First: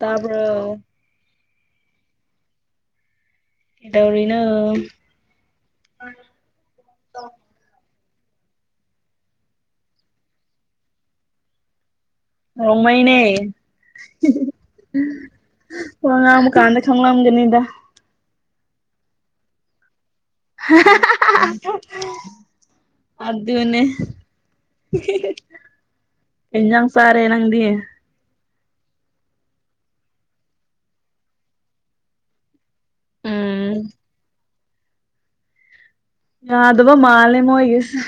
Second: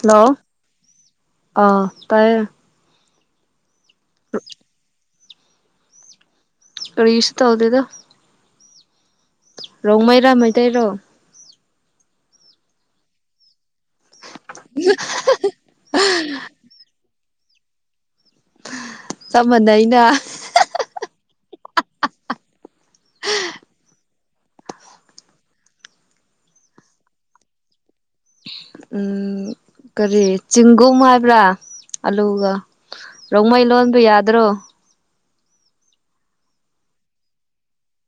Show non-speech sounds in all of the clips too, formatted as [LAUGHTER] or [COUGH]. Hello ꯑꯥ ꯇꯥꯏꯌꯦ ꯀꯩꯗꯧꯔꯤꯅꯣ ꯀꯔꯤꯁꯨ ꯇꯧꯗꯦꯗ ꯔꯣꯡ ꯃꯩꯔꯥ ꯃꯩꯇꯩꯔꯣ ꯔꯃꯥꯏꯅꯦ ꯍ ꯉꯥꯡꯕ ꯀꯥꯟꯗ ꯈꯪꯂꯝꯒꯅꯤꯗ ꯆꯞ ꯃꯥꯟꯅꯩꯅ [INAUDIBLE] ꯑꯗꯨꯅꯦ [UNINTELLIGIBLE] ꯍꯖꯥꯡ ꯁꯥꯔꯦ ꯅꯪꯗꯤꯦ ꯎ ꯀꯔꯤ ꯆꯤꯡꯒꯨꯝ ꯍꯥꯏꯕ꯭ꯔꯥ ꯑꯂꯨꯒ ꯔꯣꯡꯃꯩ ꯎꯝ ꯂꯣꯟꯕ ꯌꯥꯗ꯭ꯔꯣ ꯌꯥꯗꯕ ꯃꯥꯜꯂꯦ ꯃꯣꯏꯒꯤꯁꯨ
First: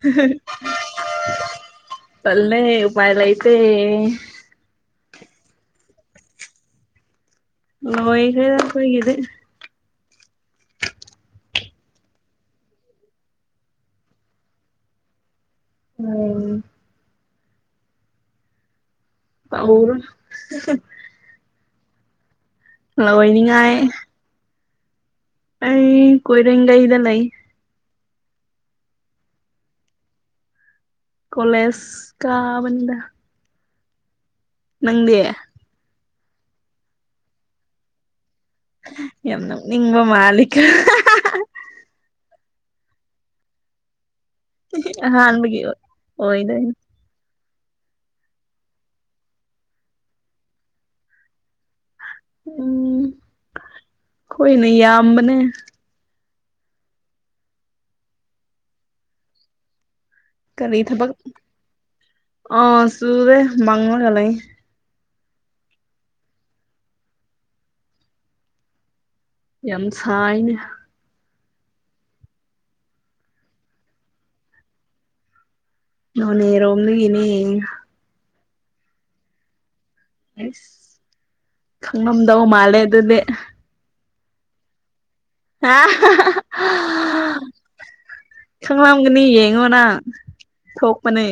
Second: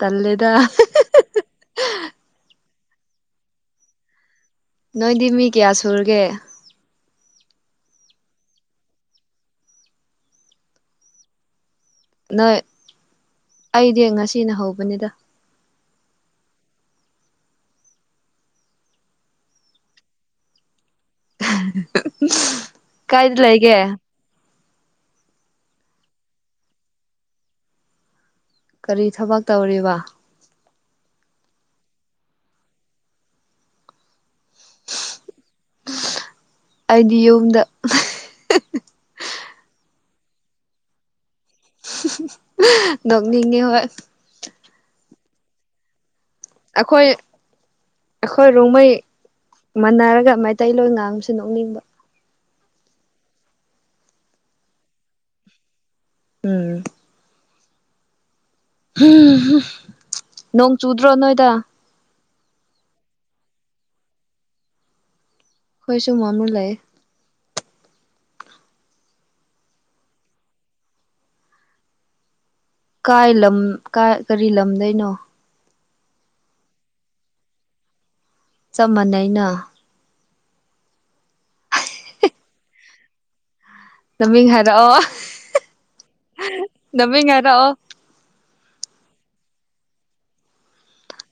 ꯇꯜꯂꯦꯗ ꯇꯜꯂꯦ ꯎꯄꯥꯏ ꯂꯩꯇꯦ ꯅꯣꯏꯗꯤ ꯃꯤ ꯀꯌꯥ ꯁꯨꯔꯒꯦ ꯂꯣꯏꯒ꯭ꯔꯦꯗ ꯑꯩꯈꯣꯏꯒꯤꯗꯤ꯫ ꯅꯣꯏ ꯑꯩꯗꯤ ꯉꯁꯤꯅ ꯍꯧꯕꯅꯤꯗ ꯎ [UNINTELLIGIBLE] [INAUDIBLE] ꯂꯣꯏꯅꯤꯡꯉꯥꯏ ꯂꯩꯒꯦ ꯑꯩ ꯀꯣꯏꯔꯒꯥ ꯏꯗ ꯂꯩꯥꯏ ꯀꯔꯤ ꯊꯕꯛ ꯇꯧꯔꯤꯕ ꯀꯣꯂꯦꯖ ꯀꯥꯕꯅꯤꯗ꯫ ꯅꯪꯗꯤ ꯑꯩꯗꯤ ꯌꯨꯝꯗ ꯌꯥꯝ ꯅꯣꯛꯅꯤꯡꯕ ꯃꯥꯜꯂꯤꯀꯣ ꯗꯅꯤꯦ ꯍ ꯍꯥꯃꯒꯤ ꯍꯣꯏꯗꯣꯏ ꯑꯩꯈꯣꯏ ꯑꯩꯈꯣꯏ ꯔꯣꯡꯃꯩ ꯃꯥꯟꯅꯔꯒ ꯃꯩꯇꯩꯂꯣꯟ ꯉꯥꯡꯕꯁꯦ ꯅꯣꯛꯅꯤꯡꯕ ꯎꯝ ꯍꯣꯏꯅꯦ ꯌꯥꯝꯕꯅꯦ ꯎꯝ ꯍꯝ ꯀꯔꯤ ꯊꯕꯛ ꯑ ꯁꯗꯦ ꯃꯉꯒꯂ ꯍꯣꯏ ꯁꯨꯝꯃꯨ ꯂꯩꯑꯌꯦ ꯌꯥꯝꯁꯥꯏꯅ ꯀꯥꯏ ꯂꯝ ꯀ ꯀꯔꯤ ꯂꯝꯗꯅꯣ ꯅꯅꯦꯔꯣꯝꯗꯤꯒꯅꯤ ꯆꯞ ꯃꯥꯟꯅꯩꯅ ꯑꯁ ꯈꯪꯉꯝꯗꯧ ꯃꯥꯜꯂꯦ ꯑꯗꯨꯗꯤ ꯇꯃꯤ ꯍꯥꯏꯔꯑꯣ ꯑ ꯍꯥꯏꯔꯛꯑꯣ ꯈꯪꯂꯝꯒꯅꯤ ꯌꯦꯡꯉꯣꯅ ꯊꯣꯛꯄꯅꯦ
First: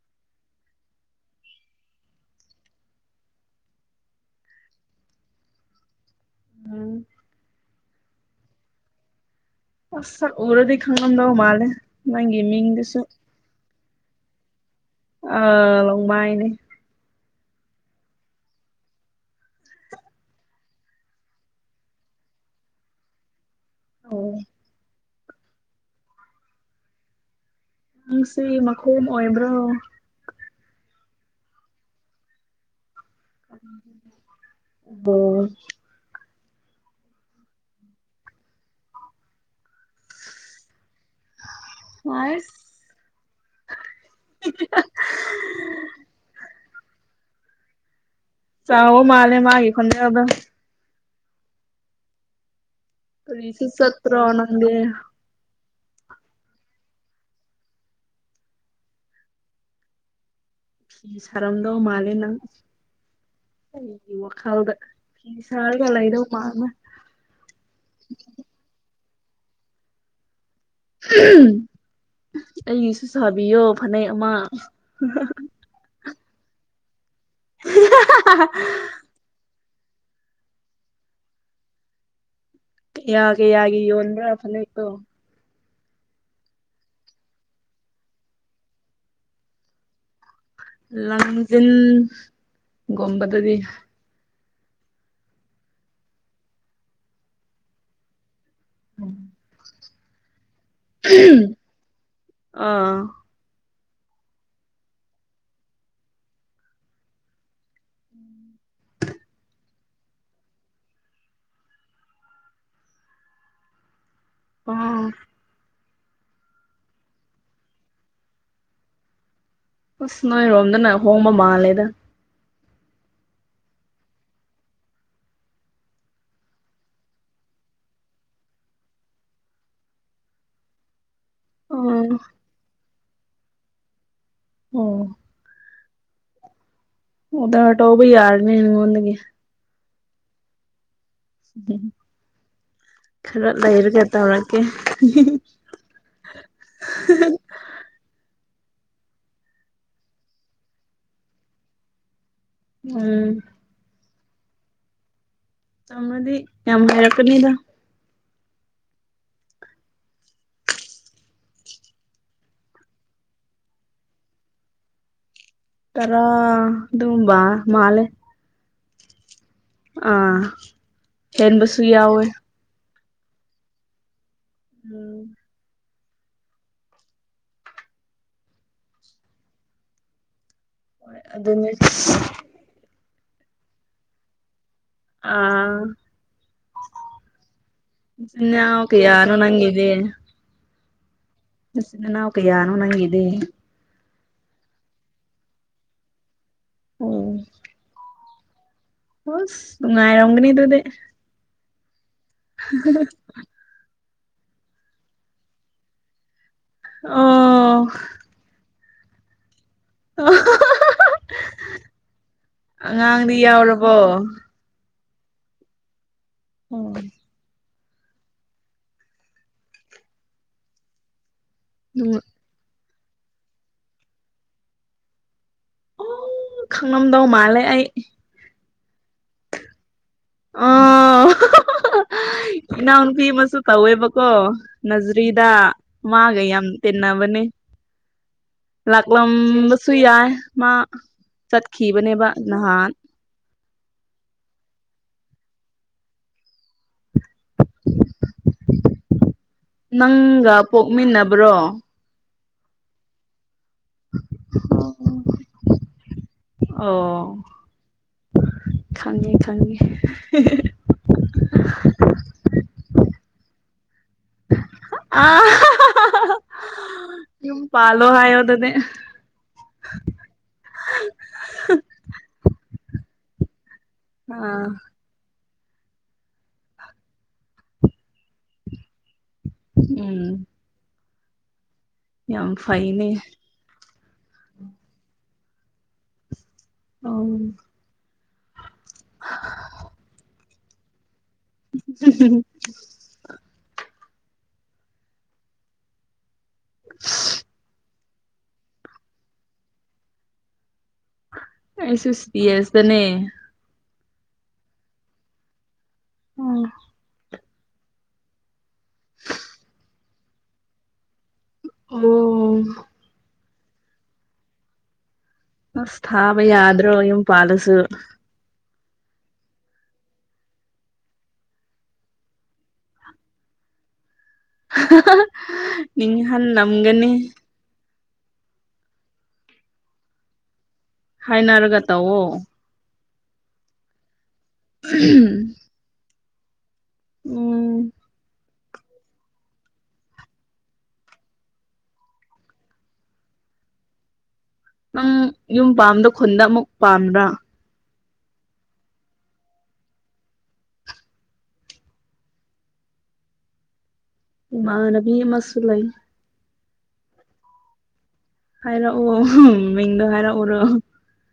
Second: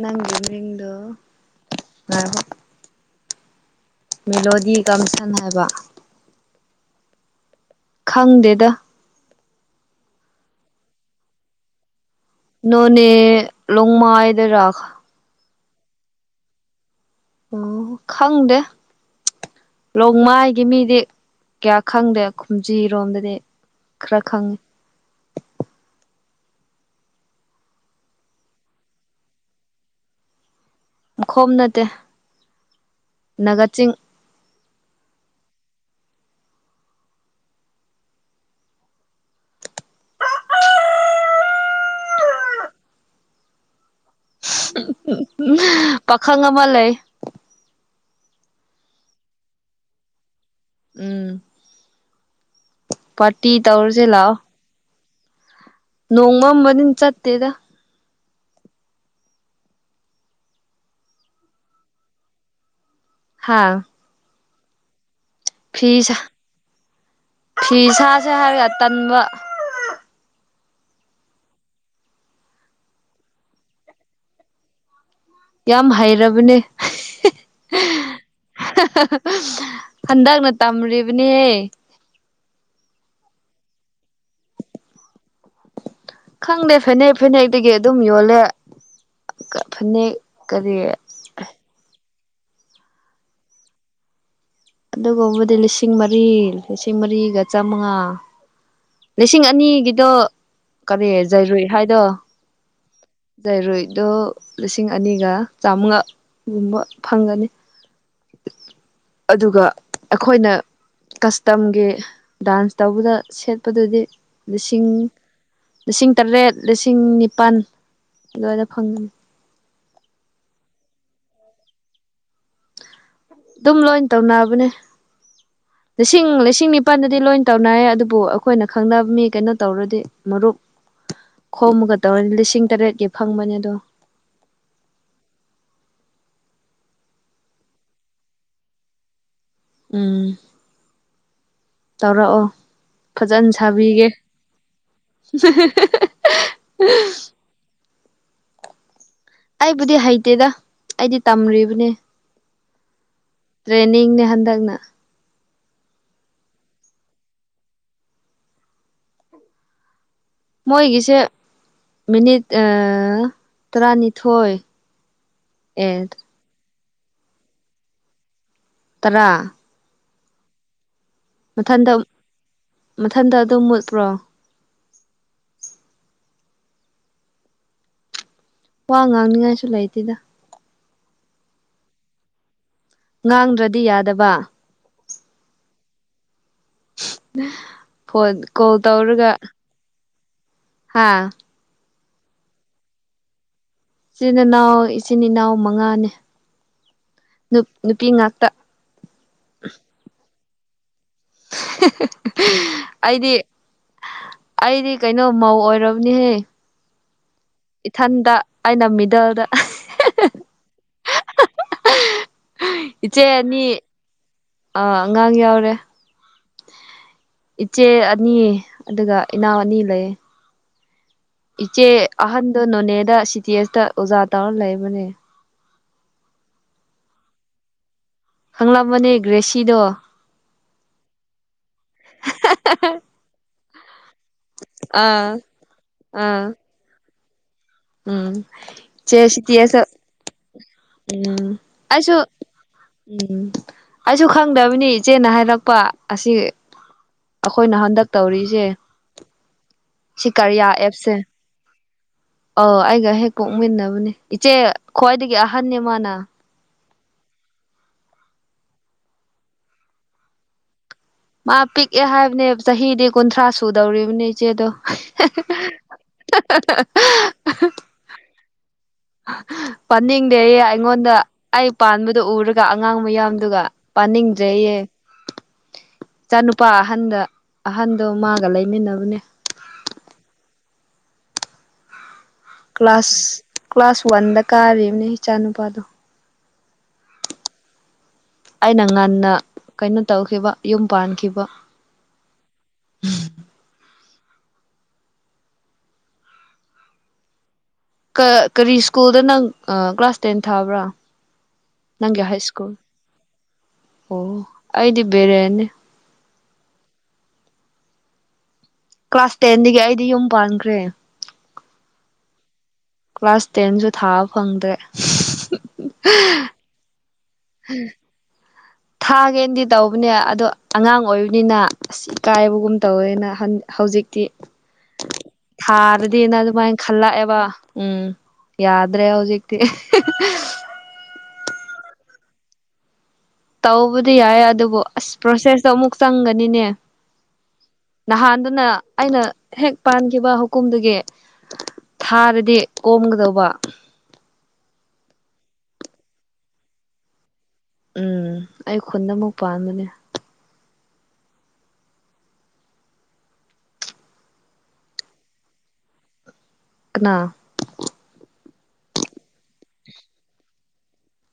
ꯅꯪꯒꯤ ꯃꯤꯔꯤꯡꯗꯣ ꯃꯦꯂꯣꯗꯤ ꯀꯥꯡꯪꯁꯟ ꯍꯥꯏꯕ ꯎꯝ ꯈꯪꯗꯦꯗ ꯑꯁ ꯁꯛ ꯎꯔꯗꯤ ꯈꯪꯡꯉꯝꯗꯧ ꯃꯥꯂꯦ꯫ ꯅꯪꯒꯤꯃꯤ ꯅꯣꯅꯦ ꯂꯣꯡꯃꯥꯢ ꯗꯩꯔꯥ ꯑ ꯂꯣꯡꯃꯥꯏꯅꯦ ꯑꯣ ꯈꯪꯗꯦ ꯂꯣꯡꯃꯥꯏꯒꯤ ꯃꯤꯗꯤ ꯀꯌꯥ ꯈꯪꯗꯦ ꯈꯨꯝꯖꯤꯔꯣꯝꯗꯗꯤ ꯑꯣ ꯈꯔ ꯈꯪꯉꯤ ꯅꯪꯁꯤ ꯃꯈꯣꯝ ꯑꯣꯏꯕ꯭ꯔꯣ ꯈꯣꯝ ꯅꯠꯇꯦ ꯅꯒꯥ ꯆꯤꯡ ꯑꯣ ꯋꯥꯏ [INAUDIBLE] ꯄꯥꯈꯪ ꯑꯃ ꯂꯩ ꯆꯎ ꯃꯥꯂꯦ ꯃꯥꯒꯤ ꯈꯣꯟꯖꯦꯟꯗꯣ ꯎꯝ ꯄꯥꯔꯇꯤ ꯀꯔꯤꯁꯤ ꯇꯧꯔꯁꯦ ꯁꯠꯇ꯭ꯔꯣ ꯂꯥꯛꯑꯣ ꯅꯪꯗꯤ ꯅꯣꯡꯃꯝꯕꯅꯤꯅ ꯆꯠꯇꯦꯗ ꯁꯥꯔꯝꯗꯧ ꯃꯥꯜꯂꯦ ꯅꯪ ꯍꯥ ꯑꯩꯒꯤ ꯋꯥꯈꯜꯗ ꯁꯔꯥꯒ ꯐꯤ ꯁꯥ ꯂꯩꯗꯧ ꯃꯜꯂꯦ ꯐꯤ ꯁꯥꯁꯦ ꯇꯟꯕ ꯑꯩꯒꯤꯁꯨ ꯁꯥꯕꯤꯌꯣ ꯐꯅꯦꯛ ꯑꯃ ꯌꯥꯝ ꯍꯩꯔꯕꯅꯦ [UNINTELLIGIBLE] ꯍꯟꯗꯛꯅ ꯇꯝꯔꯤꯕꯅꯦ ꯀꯌꯥ ꯀꯌꯥꯒꯤ ꯌꯣꯟꯕꯔꯥ ꯐꯅꯦꯛꯇꯣ ꯈꯪꯗꯦ ꯐꯅꯦꯛ ꯐꯅꯦꯛꯇꯒꯤ ꯑꯗꯨꯝ ꯌꯣꯜꯂꯦ ꯐꯅꯦꯛ ꯀꯔꯤ ꯂꯥꯡꯖꯤꯟꯒꯨꯝꯕꯗꯗꯤ ꯑꯗꯨꯒꯨꯝꯕꯗꯤ ꯂꯤꯁꯤꯡ ꯃꯔꯤ ꯂꯤꯁꯤꯡ ꯃꯔꯤꯒ ꯆꯥꯃꯉꯥ ꯂꯤꯁꯤꯡ ꯑꯅꯤꯒꯤꯗꯣ ꯀꯔꯤ ꯖꯩꯔꯨꯏ ꯍꯥꯏꯗꯣ ꯑꯥ ꯖꯔꯨꯏꯗꯣ ꯂꯤꯁꯤꯡ ꯑꯅꯤꯒ ꯆꯥꯃꯉꯥꯒꯨꯝꯕ ꯐꯪꯒꯅꯤ ꯑꯗꯨꯒ ꯑꯩꯈꯣꯏꯅ ꯀꯁꯇꯝꯒꯤ ꯗꯥꯟꯁ ꯇꯧꯕꯗ ꯁꯦꯠꯄꯗꯨꯗꯤ ꯂꯤꯁꯤꯡ ꯑꯥ ꯂꯤꯁꯤꯡ ꯇꯔꯦꯠ ꯂꯤꯁꯤꯡ ꯅꯤꯄꯥꯜ ꯑꯗꯨꯋꯥꯏꯗ ꯐꯪꯒꯅꯤ ꯑꯁ ꯅꯣꯏꯔꯣꯝꯗꯅ ꯍꯣꯡꯕ ꯃꯥꯜꯂꯦꯗ ꯑꯗꯨꯝ ꯂꯣꯏ ꯇꯧꯅꯕꯅꯦ ꯂꯤꯁꯤꯡ ꯂꯤꯁꯤꯡ ꯅꯤꯄꯥꯜꯗꯗꯤ ꯂꯣꯏ ꯇꯧꯅꯔꯌꯦ ꯑꯗꯨꯕꯨ ꯑꯩꯈꯣꯏꯅ ꯈꯪꯅꯕ ꯃꯤ ꯀꯩꯅꯣ ꯇꯧꯔꯗꯤ ꯃꯔꯨꯞ ꯈꯣꯝꯃꯒ ꯑꯥ ꯇꯧꯔꯗꯤ ꯂꯤꯁꯤꯡ ꯇꯔꯦꯠꯀꯤ ꯐꯪꯕꯅꯤ ꯑꯗꯣ꯫ ꯑꯣ ꯑꯣꯔꯗꯔ ꯇꯧꯕ ꯌꯥꯔꯅꯤ ꯑꯩꯉꯣꯟꯗꯒꯤ ꯎꯝ ꯇꯧꯔꯛꯑꯣ ꯈꯔ ꯐꯖꯅ ꯂꯩꯔꯒ ꯁꯥꯕꯤꯒꯦ ꯇꯧꯔꯛꯀꯦ [UNINTELLIGIBLE] ꯑꯩꯕꯨꯗꯤ ꯍꯩꯇꯦꯗ ꯑꯩꯗꯤ ꯇꯝꯔꯤꯕꯅꯦ ꯎꯝ ꯇ꯭ꯔꯦꯅꯤꯡꯅꯦ ꯍꯟꯗꯛꯅ ꯇꯝꯃꯗꯤ ꯌꯥꯝ ꯍꯩꯔꯛꯀꯅꯤꯗ ꯃꯣꯏꯒꯤꯁꯦ ꯃꯤꯅꯤꯠ ꯑ ꯇꯔꯥꯅꯤꯊꯣꯏ ꯑꯦ ꯇꯔꯥ ꯑꯗꯨꯝꯕ ꯃꯥꯜꯂꯦ ꯇꯔꯥ ꯑꯥ ꯍꯦꯟꯕꯁꯨ ꯃꯊꯟꯗ ꯌꯥꯎꯋꯦ ꯃꯊꯟꯗ ꯑꯗꯨꯝ ꯃꯨꯠꯄ꯭ꯔꯣ ꯎꯝ ꯋꯥ ꯉꯥꯡꯅꯤꯉꯥꯏꯁꯨ ꯂꯩꯇꯦꯗ ꯍꯣꯏ ꯑꯗꯨꯅꯦ ꯉꯥꯡꯗ꯭ꯔꯗꯤ ꯌꯥꯗꯕ ꯑ ꯐꯣꯟ ꯏꯆꯤꯟ ꯀꯣꯜ ꯅꯥꯎ ꯀꯌꯥꯅꯣ ꯅꯪꯒꯤ ꯗꯦ ꯍꯥꯥ ꯅꯆꯤꯟ ꯅꯅꯥꯎ ꯀꯌꯥꯅꯣ ꯅꯪꯒꯤꯗꯤ ꯏꯆꯤꯟ ꯏꯅꯥꯎ ꯏꯆꯤꯟ ꯏꯅꯥꯎ ꯃꯉꯥꯅꯦ ꯎꯝ ꯅꯨꯞ ꯅꯨꯄꯤ ꯉꯥꯛꯇ ꯍꯁ ꯅꯨꯉꯥꯏꯔꯝꯒꯅꯤ ꯗꯨꯗꯤ ꯑꯩꯗꯤ ꯑꯩꯗꯤ ꯀꯩꯅꯣ ꯃꯧ ꯑꯣꯏꯔꯕꯅꯦꯍꯦ ꯑꯣ ꯏꯊꯟꯗ ꯑꯩꯅ ꯃꯤꯗꯜꯗ [UNINTELLIGIBLE] ꯏꯆꯦ ꯑꯉꯥꯡꯗꯤ ꯑꯅꯤ ꯌꯥꯎꯔꯕꯣ ꯑ ꯑꯉꯥꯡ ꯌꯥꯎꯔꯦ ꯎꯝ ꯏꯆꯦ ꯑꯅꯤ ꯑꯗꯨꯒ ꯏꯅꯥꯎ ꯑꯅꯤ ꯂꯩ ꯏꯆꯦ ꯑꯍꯟꯗꯣ ꯅꯣꯅꯦꯗ ꯁꯤ ꯇꯤ ꯑꯦꯁꯇ ꯑꯣꯖꯥ ꯇꯧꯔ ꯂꯩꯕꯅꯦ ꯑꯣ ꯈꯪꯂꯝꯗꯧ ꯃꯥꯂꯦ ꯑꯩ ꯈꯪꯂꯝꯃꯅꯦ ꯒ꯭ꯔꯦꯁꯤꯗꯣ ꯑꯣ ꯏꯅꯥꯎ ꯅꯨꯄꯤ ꯑꯃꯁꯨ ꯇꯧꯋꯦꯕꯀꯣ ꯑꯥ ꯅꯖꯔꯤꯗ ꯃꯥꯒ ꯑꯥ ꯌꯥꯝ ꯇꯤꯟꯅꯕꯅꯦ ꯎꯝ ꯆꯦ ꯁꯤ ꯇꯤ ꯑꯦꯁ ꯂꯥꯛꯂꯝꯕꯁꯨ ꯌꯥꯏ ꯃꯥ ꯎꯝ ꯑꯩꯁꯨ ꯆꯠꯈꯤꯕꯅꯦꯕ ꯅꯍꯥꯟ ꯎꯝ ꯑꯩꯁꯨ ꯈꯪꯗꯕꯅꯤ ꯏꯆꯦꯅ ꯍꯥꯏꯔꯛꯄ ꯑꯁꯤ ꯑꯩꯈꯣꯏꯅ ꯍꯟꯗꯛ ꯇꯧꯔꯤꯁꯦ ꯁꯤ ꯀꯔꯤꯌꯥ ꯑꯦꯞꯁꯦ ꯄꯨꯔꯣ ꯑꯧ ꯑꯩꯒ ꯍꯦꯛ ꯄꯣꯛꯃꯤꯟꯅꯕꯅꯦ ꯏꯆꯦ ꯈ꯭ꯋꯥꯏꯗꯒꯤ ꯑꯍꯟꯅꯦ ꯃꯥꯅ ꯑꯣ ꯈꯪꯉꯦ ꯈꯪꯉꯦ ꯃꯥ ꯄꯤꯛꯑꯦ ꯍꯥꯏꯕꯅꯦ ꯆꯍꯤꯗꯤ ꯀꯨꯟꯊ꯭ꯔꯥ ꯁꯨꯗꯧꯔꯤꯕꯅꯤ ꯆꯦꯗꯣ ꯑꯥ ꯌꯨꯝ ꯄꯥꯂꯣ ꯍꯥꯏꯌꯣ ꯑꯗꯨꯗꯤ ꯄꯥꯅꯤꯡꯗꯦꯌꯦ ꯑꯩꯉꯣꯟꯗ ꯑꯩ ꯄꯥꯟꯕꯗꯨ ꯎꯔꯒ ꯑꯉꯥꯡ ꯃꯌꯥꯝꯗꯨꯒ ꯑꯥ ꯄꯥꯟꯅꯤꯡꯗ꯭ꯔꯦꯌꯦ ꯏꯆꯥꯅꯨꯄꯥ ꯑꯍꯟꯗ ꯑꯍꯟꯗꯣ ꯃꯥꯒ ꯂꯩꯃꯤꯟꯅꯕꯅꯦ ꯎꯝ ꯌꯥꯝ ꯐꯩꯅꯦ ꯀ꯭ꯂꯥꯁ ꯀ꯭ꯂꯥꯁ ꯋꯥꯟꯗ ꯀꯥꯔꯤꯕꯅꯤ ꯏꯆꯥ ꯅꯨꯨꯄꯥꯗꯣ ꯑꯧ ꯑꯩꯅ ꯉꯟꯅ ꯀꯩꯅꯣ ꯇꯧꯈꯤꯕ ꯌꯨꯝ ꯄꯥꯟꯈꯤꯕ ꯍꯝ ꯍꯝ [INAUDIBLE] ꯀ ꯀꯔꯤ ꯁ꯭ꯀꯨꯜꯗ ꯅꯪ ꯑ ꯀ꯭ꯂꯥꯁ ꯇꯦꯟ ꯊꯥꯕ꯭ꯔꯥ ꯑꯩꯁꯨ ꯅꯪꯒꯤ ꯁꯤ ꯍꯥꯏ ꯁ꯭ꯀꯨꯜ ꯑꯦꯁꯇꯅꯦ ꯑꯣ ꯑꯩꯗꯤ ꯕꯦꯔꯦꯟꯅꯦ ꯎꯝ ꯀ꯭ꯂꯥꯁ ꯇꯦꯟꯗꯒꯤ ꯑꯩꯗꯤ ꯌꯨꯝ ꯄꯥꯟꯈ꯭ꯔꯦ ꯑꯣ ꯀ꯭ꯂꯥꯁ ꯇꯦꯟꯁꯨ ꯊꯥꯕ ꯐꯪꯗ꯭ꯔꯦ ꯑꯁ ꯊꯥꯕ ꯌꯥꯗ꯭ꯔꯣ ꯌꯨꯝ ꯄꯥꯜꯂꯁꯨ [UNINTELLIGIBLE] ꯊꯥꯒꯦꯅꯗꯤ ꯇꯧꯕꯅꯦ ꯑꯗꯣ ꯑꯉꯥꯡ ꯑꯣꯏꯕꯅꯤꯅ ꯑꯁ ꯏꯀꯥꯏꯕꯒꯨꯝ ꯇꯧꯋꯦꯅ ꯍꯧꯖꯤꯛ ꯏ ꯊꯥꯔꯗꯤꯅ ꯑꯗꯨꯃꯥꯏꯅ ꯅꯤꯡꯍꯜꯂꯝꯒꯅꯤ ꯈꯜꯂꯛꯑꯦꯕ ꯎꯝ ꯌꯥꯗ꯭ꯔꯦ ꯍꯧꯖꯤꯛꯇꯤ ꯍꯥꯏꯅꯔꯒ ꯇꯧꯋꯣ ꯇꯧꯕꯗꯤ ꯌꯥꯏ ꯑꯗꯨꯕꯨ ꯑꯁ ꯄ꯭ꯔꯣꯁꯦꯁꯇꯣ ꯑꯃꯨꯛ ꯆꯪꯒꯅꯤꯅꯦ ꯎꯝ ꯅꯍꯥꯟꯗꯨꯅ ꯑꯩꯅ ꯍꯦꯛ ꯄꯥꯟꯈꯤꯕ ꯍꯀꯨꯝꯗꯨꯒꯤ ꯊꯥꯔꯗꯤ ꯀꯣꯝꯒꯗꯧꯕ ꯅꯪ ꯌꯨꯝ ꯄꯥꯝꯕꯗꯣ ꯈꯨꯟꯗ ꯑꯃꯨꯛ ꯄꯥꯝꯕ꯭ꯔꯥ ꯎꯝ ꯑꯩ ꯈꯨꯟꯗ ꯑꯃꯨꯛ ꯄꯥꯟꯕꯅꯦ ꯏꯃꯥꯟꯅꯕꯤ ꯑꯃꯁꯨ ꯂꯩ ꯀꯅꯥ ꯍꯥꯏꯔꯛꯎꯑꯣ ꯃꯤꯡꯗꯣ ꯍꯥꯏꯔꯛꯎꯔꯣ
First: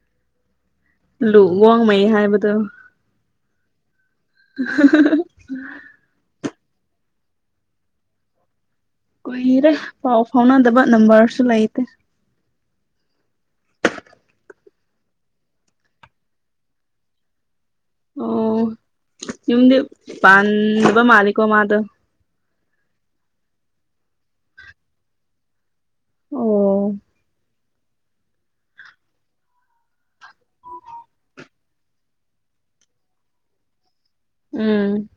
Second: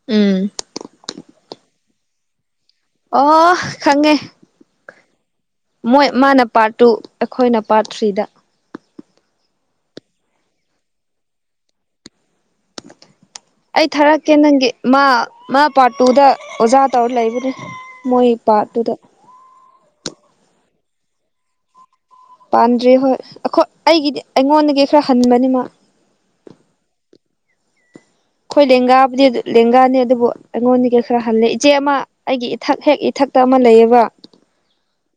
ꯎꯝ ꯂꯨ ꯋꯣꯡꯃꯩ ꯍꯥꯏꯕꯗꯨ ꯑꯣ ꯈꯪꯉꯦ [UNINTELLIGIBLE] ꯃꯣꯏ ꯃꯥꯅ ꯄꯥꯔꯠ ꯇꯨ ꯑꯩꯈꯣꯏꯅ ꯄꯥꯔꯠ ꯊ꯭ꯔꯤꯗ ꯀꯨꯏꯔꯦ ꯄꯥꯎ ꯐꯥꯎꯅꯗꯕ ꯅꯝꯕꯔꯁꯨ ꯂꯩꯥꯇꯦ [INAUDIBLE] ꯑꯩ ꯊꯥꯔꯛꯀꯦ ꯅꯪꯒꯤ ꯃꯥ ꯃꯥ ꯄꯥꯔꯠ ꯇꯨꯗ ꯑꯣꯖꯥ ꯇꯧꯔ ꯂꯩꯕꯅꯦ ꯃꯣꯏ ꯑꯣ ꯄꯥꯠꯇꯨꯗ ꯌꯨꯝꯗꯤ ꯄꯥꯟꯕ ꯃꯥꯂꯤꯛꯣ ꯃꯥꯗꯣ ꯄꯥꯟꯗ꯭ꯔꯤ ꯍꯣꯏ ꯑꯩꯈꯣꯏ ꯑꯩꯒꯤꯗꯤ ꯑꯩꯉꯣꯟꯗꯒꯤ ꯈꯔ ꯍꯟꯕꯅꯤ ꯃꯥ ꯑꯣ ꯑꯩꯈꯣꯏ ꯂꯦꯡꯒꯥꯕꯨꯗꯤ ꯑꯗꯨ ꯂꯦꯡꯒꯥꯅꯤ ꯑꯗꯨꯕꯨ ꯑꯩꯉꯣꯟꯗꯒꯤ ꯈꯔ ꯍꯜꯂꯦ ꯏꯆꯦ ꯑꯃ ꯑꯩꯒꯤ ꯏꯊꯛ ꯍꯦꯛ ꯏꯊꯛ ꯇ ꯑꯃ ꯂꯩꯌꯦꯕ ꯎꯝ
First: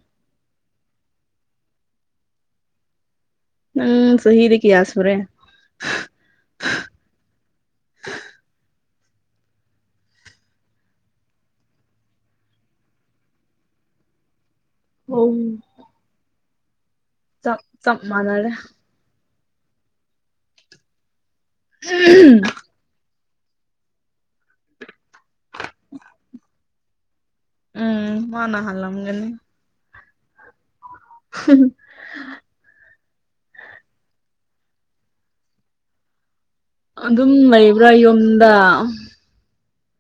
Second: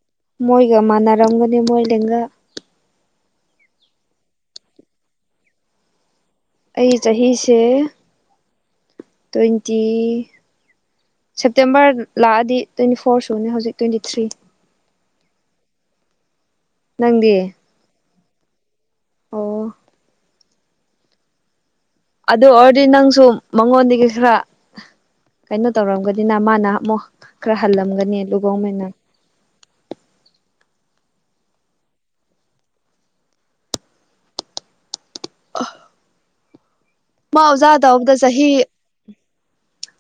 ꯃꯣꯏꯒ ꯃꯥꯟꯅꯔꯝꯒꯅꯤ ꯃꯣꯏ ꯂꯦꯡꯒ ꯎꯪ ꯁꯍꯤꯗ ꯀꯌꯥ ꯁꯨꯔꯦ ꯑꯩ ꯆꯍꯤꯁꯦ ꯇ꯭ꯋꯦꯟꯇꯤ ꯁꯦꯞꯇꯦꯝꯕꯔ ꯂꯥꯛꯑꯗꯤ ꯇ꯭ꯋꯦꯟꯇꯤ ꯐꯣꯔ ꯁꯨꯅꯦ ꯍꯧꯖꯤꯛ ꯇ꯭ꯋꯦꯟꯇꯤ ꯊ꯭ꯔꯤ ꯑꯣ ꯅꯪꯗꯤ ꯆꯞ ꯆꯞ ꯃꯥꯟꯅꯔꯦ ꯑꯣ ꯑꯗꯨ ꯑꯣꯏꯔꯗꯤ ꯅꯪꯁꯨ ꯃꯉꯣꯟꯗꯒꯤ ꯈꯔ ꯀꯩꯅꯣ ꯇꯧꯔꯝꯒꯅꯤꯅ ꯃꯥꯅ ꯑꯃꯨꯛ ꯈꯔ ꯍꯜꯂꯝꯒꯅꯤ ꯎꯝ ꯃꯥꯅ ꯂꯨꯍꯣꯡꯉꯦꯅ [UNINTELLIGIBLE] [UNINTELLIGIBLE] ꯑ ꯑꯗꯨꯝ ꯃꯥ ꯑꯣꯖꯥ ꯂꯩꯕ꯭ꯔꯥ ꯇꯧꯕꯗꯣ ꯆꯍꯤ ꯌꯨꯝꯗ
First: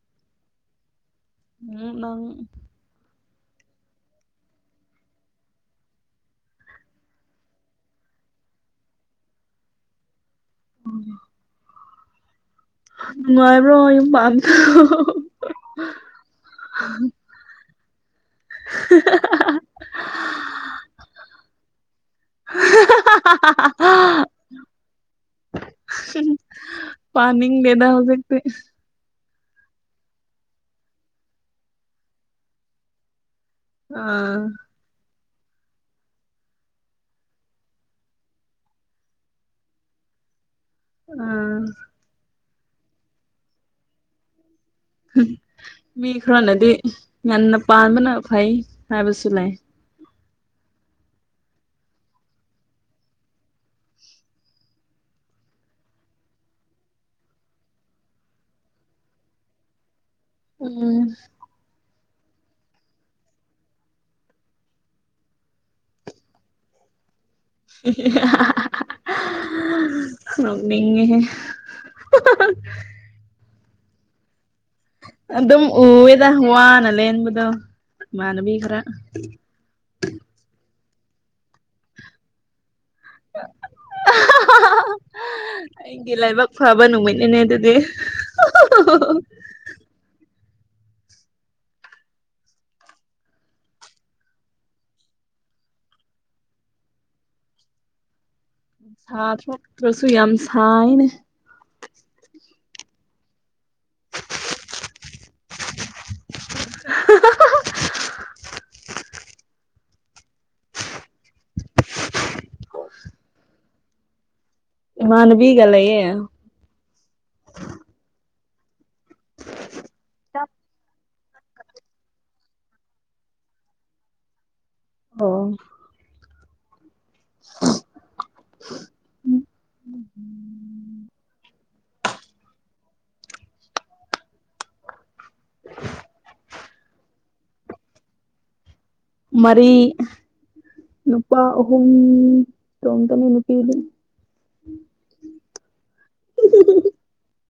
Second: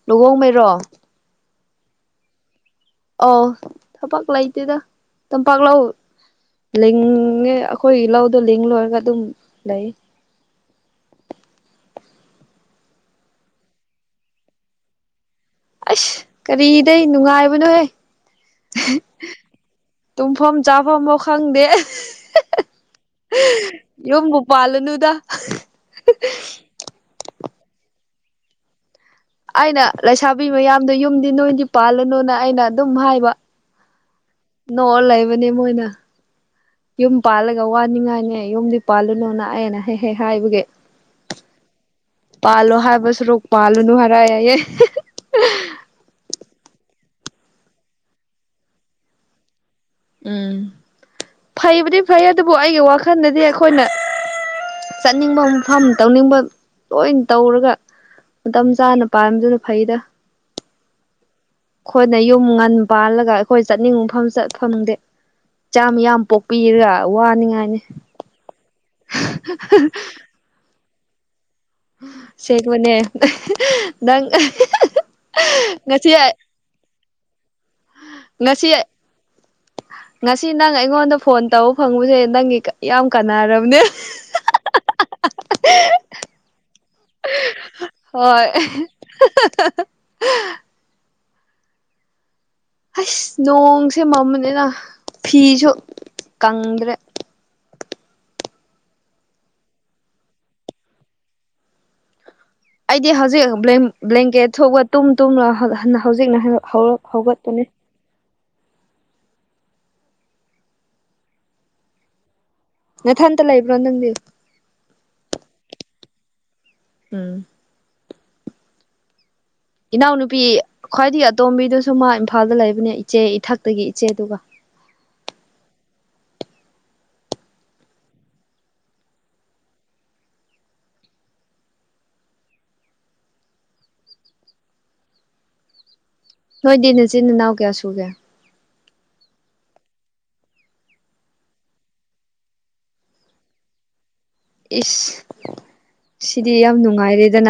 ꯂꯨꯍꯣꯡꯉꯩꯔꯣ ꯎꯝ ꯅꯪ ꯑ ꯊꯕꯛ ꯂꯩꯇꯦꯗ ꯇꯝꯄꯥꯛ ꯂꯧ ꯂꯤꯡꯉꯦ ꯑꯩꯈꯣꯏꯒꯤ ꯂꯧꯗꯣ ꯂꯤꯡ ꯂꯣꯏꯔꯒ ꯑꯗꯨꯝ ꯂꯩ ꯎꯝ ꯅꯨꯡꯉꯥꯏꯕ꯭ꯔꯣ ꯌꯨꯝ [UNINTELLIGIBLE] ꯑꯁ ꯀꯔꯤꯗꯩ ꯅꯨꯡꯉꯥꯏꯕꯅꯣꯍꯦ ꯇꯨꯝꯐꯝ ꯆꯥꯐꯝꯃ ꯈꯪꯗꯦ꯫ ꯌꯨꯝꯕꯨ ꯄꯥꯜꯂꯅꯨꯗ [UNINTELLIGIBLE] ꯄꯥ ꯅꯤꯡꯗꯦꯗꯥ ꯍꯧꯖꯤꯛꯇꯤ ꯑꯩꯅ ꯂꯩꯁꯥꯕꯤ ꯃꯌꯥꯝꯗꯣ ꯌꯨꯝꯗꯤ ꯅꯣꯏꯗꯤ ꯄꯥꯜꯂꯅꯨꯅ ꯑꯩꯅ ꯑꯗꯨꯝ ꯍꯥꯏꯕ ꯑꯥ ꯅꯣꯡ ꯂꯩꯕꯅꯦ ꯃꯣꯏꯅ ꯌꯨꯝ ꯄꯥꯜꯂꯒ ꯋꯥꯅꯤꯡꯉꯥꯏꯅꯦ ꯌꯨꯝꯗꯤ ꯄꯥꯜꯂꯨꯅꯨꯅ ꯑꯩꯅ ꯍꯦꯛ ꯍꯦꯛ ꯍꯥꯏꯕꯒꯤ꯫ ꯑ ꯄꯥꯜꯂꯣ ꯍꯥꯏꯕ ꯁꯔꯣꯛ ꯄꯥꯜꯂꯨꯅꯨ ꯍꯥꯏꯔꯌꯦ꯫ ꯃꯤ ꯈꯔꯅꯗꯤ ꯌꯥꯝꯟꯅ ꯄꯥꯟꯕꯅ ꯐꯩ ꯍꯥꯏꯕꯁꯨ ꯂꯩ꯫ ꯎꯝ ꯐꯩꯕꯨꯗꯤ ꯐꯩ ꯑꯗꯨꯕꯨ ꯑꯩꯒꯤ ꯋꯥꯈꯜꯗꯗꯤ ꯑꯩꯈꯣꯏꯅ ꯆꯠꯅꯤꯡꯕ ꯃꯐꯝ ꯇꯧꯅꯤꯡꯕ ꯂꯣꯏ ꯇꯧꯔꯒ ꯃꯇꯝ ꯆꯥꯅ ꯄꯥꯅꯕꯗꯨꯅ ꯐꯩꯗ ꯎꯝ ꯑꯩꯈꯣꯏꯅ ꯌꯨꯝ ꯉꯟ ꯄꯥꯜꯂꯒ ꯑꯩꯈꯣꯏ ꯆꯠꯅꯤꯡꯉꯐꯝ ꯆꯇ ꯐꯪꯗꯦ ꯆꯥꯝꯃ ꯌꯥꯝ ꯄꯣꯛꯄꯤꯔꯒ ꯋꯥꯅꯤꯡꯉꯥꯏ ꯅꯤꯡꯉꯥꯏ ꯅꯣꯀꯅꯤ ꯑꯍꯦ ꯑꯁꯦꯡꯕꯅꯦ ꯅꯪ ꯑꯗꯨꯝ ꯉꯁꯤ ꯎꯋꯦꯗ ꯋꯥꯅ ꯂꯦꯟꯕꯗꯣ ꯏꯃꯥꯟꯅꯕꯤ ꯉꯁꯤ ꯈꯔ ꯉꯁꯤ ꯅꯪ ꯑꯩꯉꯣꯟꯗ ꯐꯣꯟ ꯇꯧꯕ ꯐꯪꯕꯁꯦ ꯅꯪꯒꯤ ꯌꯥꯝ ꯀꯅꯥꯔꯕꯅꯦ꯫ ꯑꯩꯒꯤ ꯂꯥꯏꯕꯛ ꯐꯕ ꯅꯨꯃꯤꯠꯅꯤꯅꯦ ꯑꯗꯨꯗꯤ ꯍꯣꯏ ꯑꯁ ꯅꯣꯡꯁꯦ ꯃꯃꯅꯤꯅ ꯐꯤꯁꯨ ꯀꯪꯗ꯭ꯔꯦ꯫ ꯊ ꯊꯣꯛꯇꯔꯁꯨ ꯌꯥꯝ ꯁꯥꯏꯅꯦ꯫ ꯑꯩꯗꯤ ꯍꯧꯖꯤꯛ ꯕ꯭ꯂꯦꯡꯀꯦꯠ ꯊꯣꯛꯑꯒ ꯇꯨꯝ ꯇꯨꯝꯅ ꯍꯧꯖꯤꯛꯅ ꯍꯧꯒꯠꯇꯄꯨꯅꯦ꯫ ꯅꯊꯟꯇ ꯂꯩꯕ꯭ꯔꯣ ꯅꯪꯗꯤ꯫ ꯏꯃꯅꯕꯤꯒ ꯂꯩꯌꯦ꯫ ꯎꯝ ꯏꯅꯥꯎꯅꯨꯄꯤ ꯈ꯭ꯋꯥꯏꯗꯒꯤ ꯑꯇꯣꯝꯕꯤꯗꯨꯁꯨ ꯃꯥ ꯏꯝꯐꯥꯜꯗ ꯂꯩꯕꯅꯦ ꯏꯆꯦ ꯏꯊꯛꯇꯒꯤ ꯏꯆꯦꯗꯨꯒ ꯑꯣ [UNINTELLIGIBLE] ꯅꯣꯏꯗꯤ ꯅꯆꯤꯟ ꯏꯅꯥꯎ ꯀꯌꯥ ꯁꯨꯒꯦ꯫ ꯃꯔꯤ ꯅꯨꯄꯥ ꯑꯍꯨꯝ ꯇꯣꯡꯇꯅꯤ ꯅꯨꯄꯤꯗꯤ꯫ ꯏꯁ ꯁꯤꯗꯤ ꯌꯥꯝ ꯅꯨꯡꯉꯥꯏꯔꯦ꯫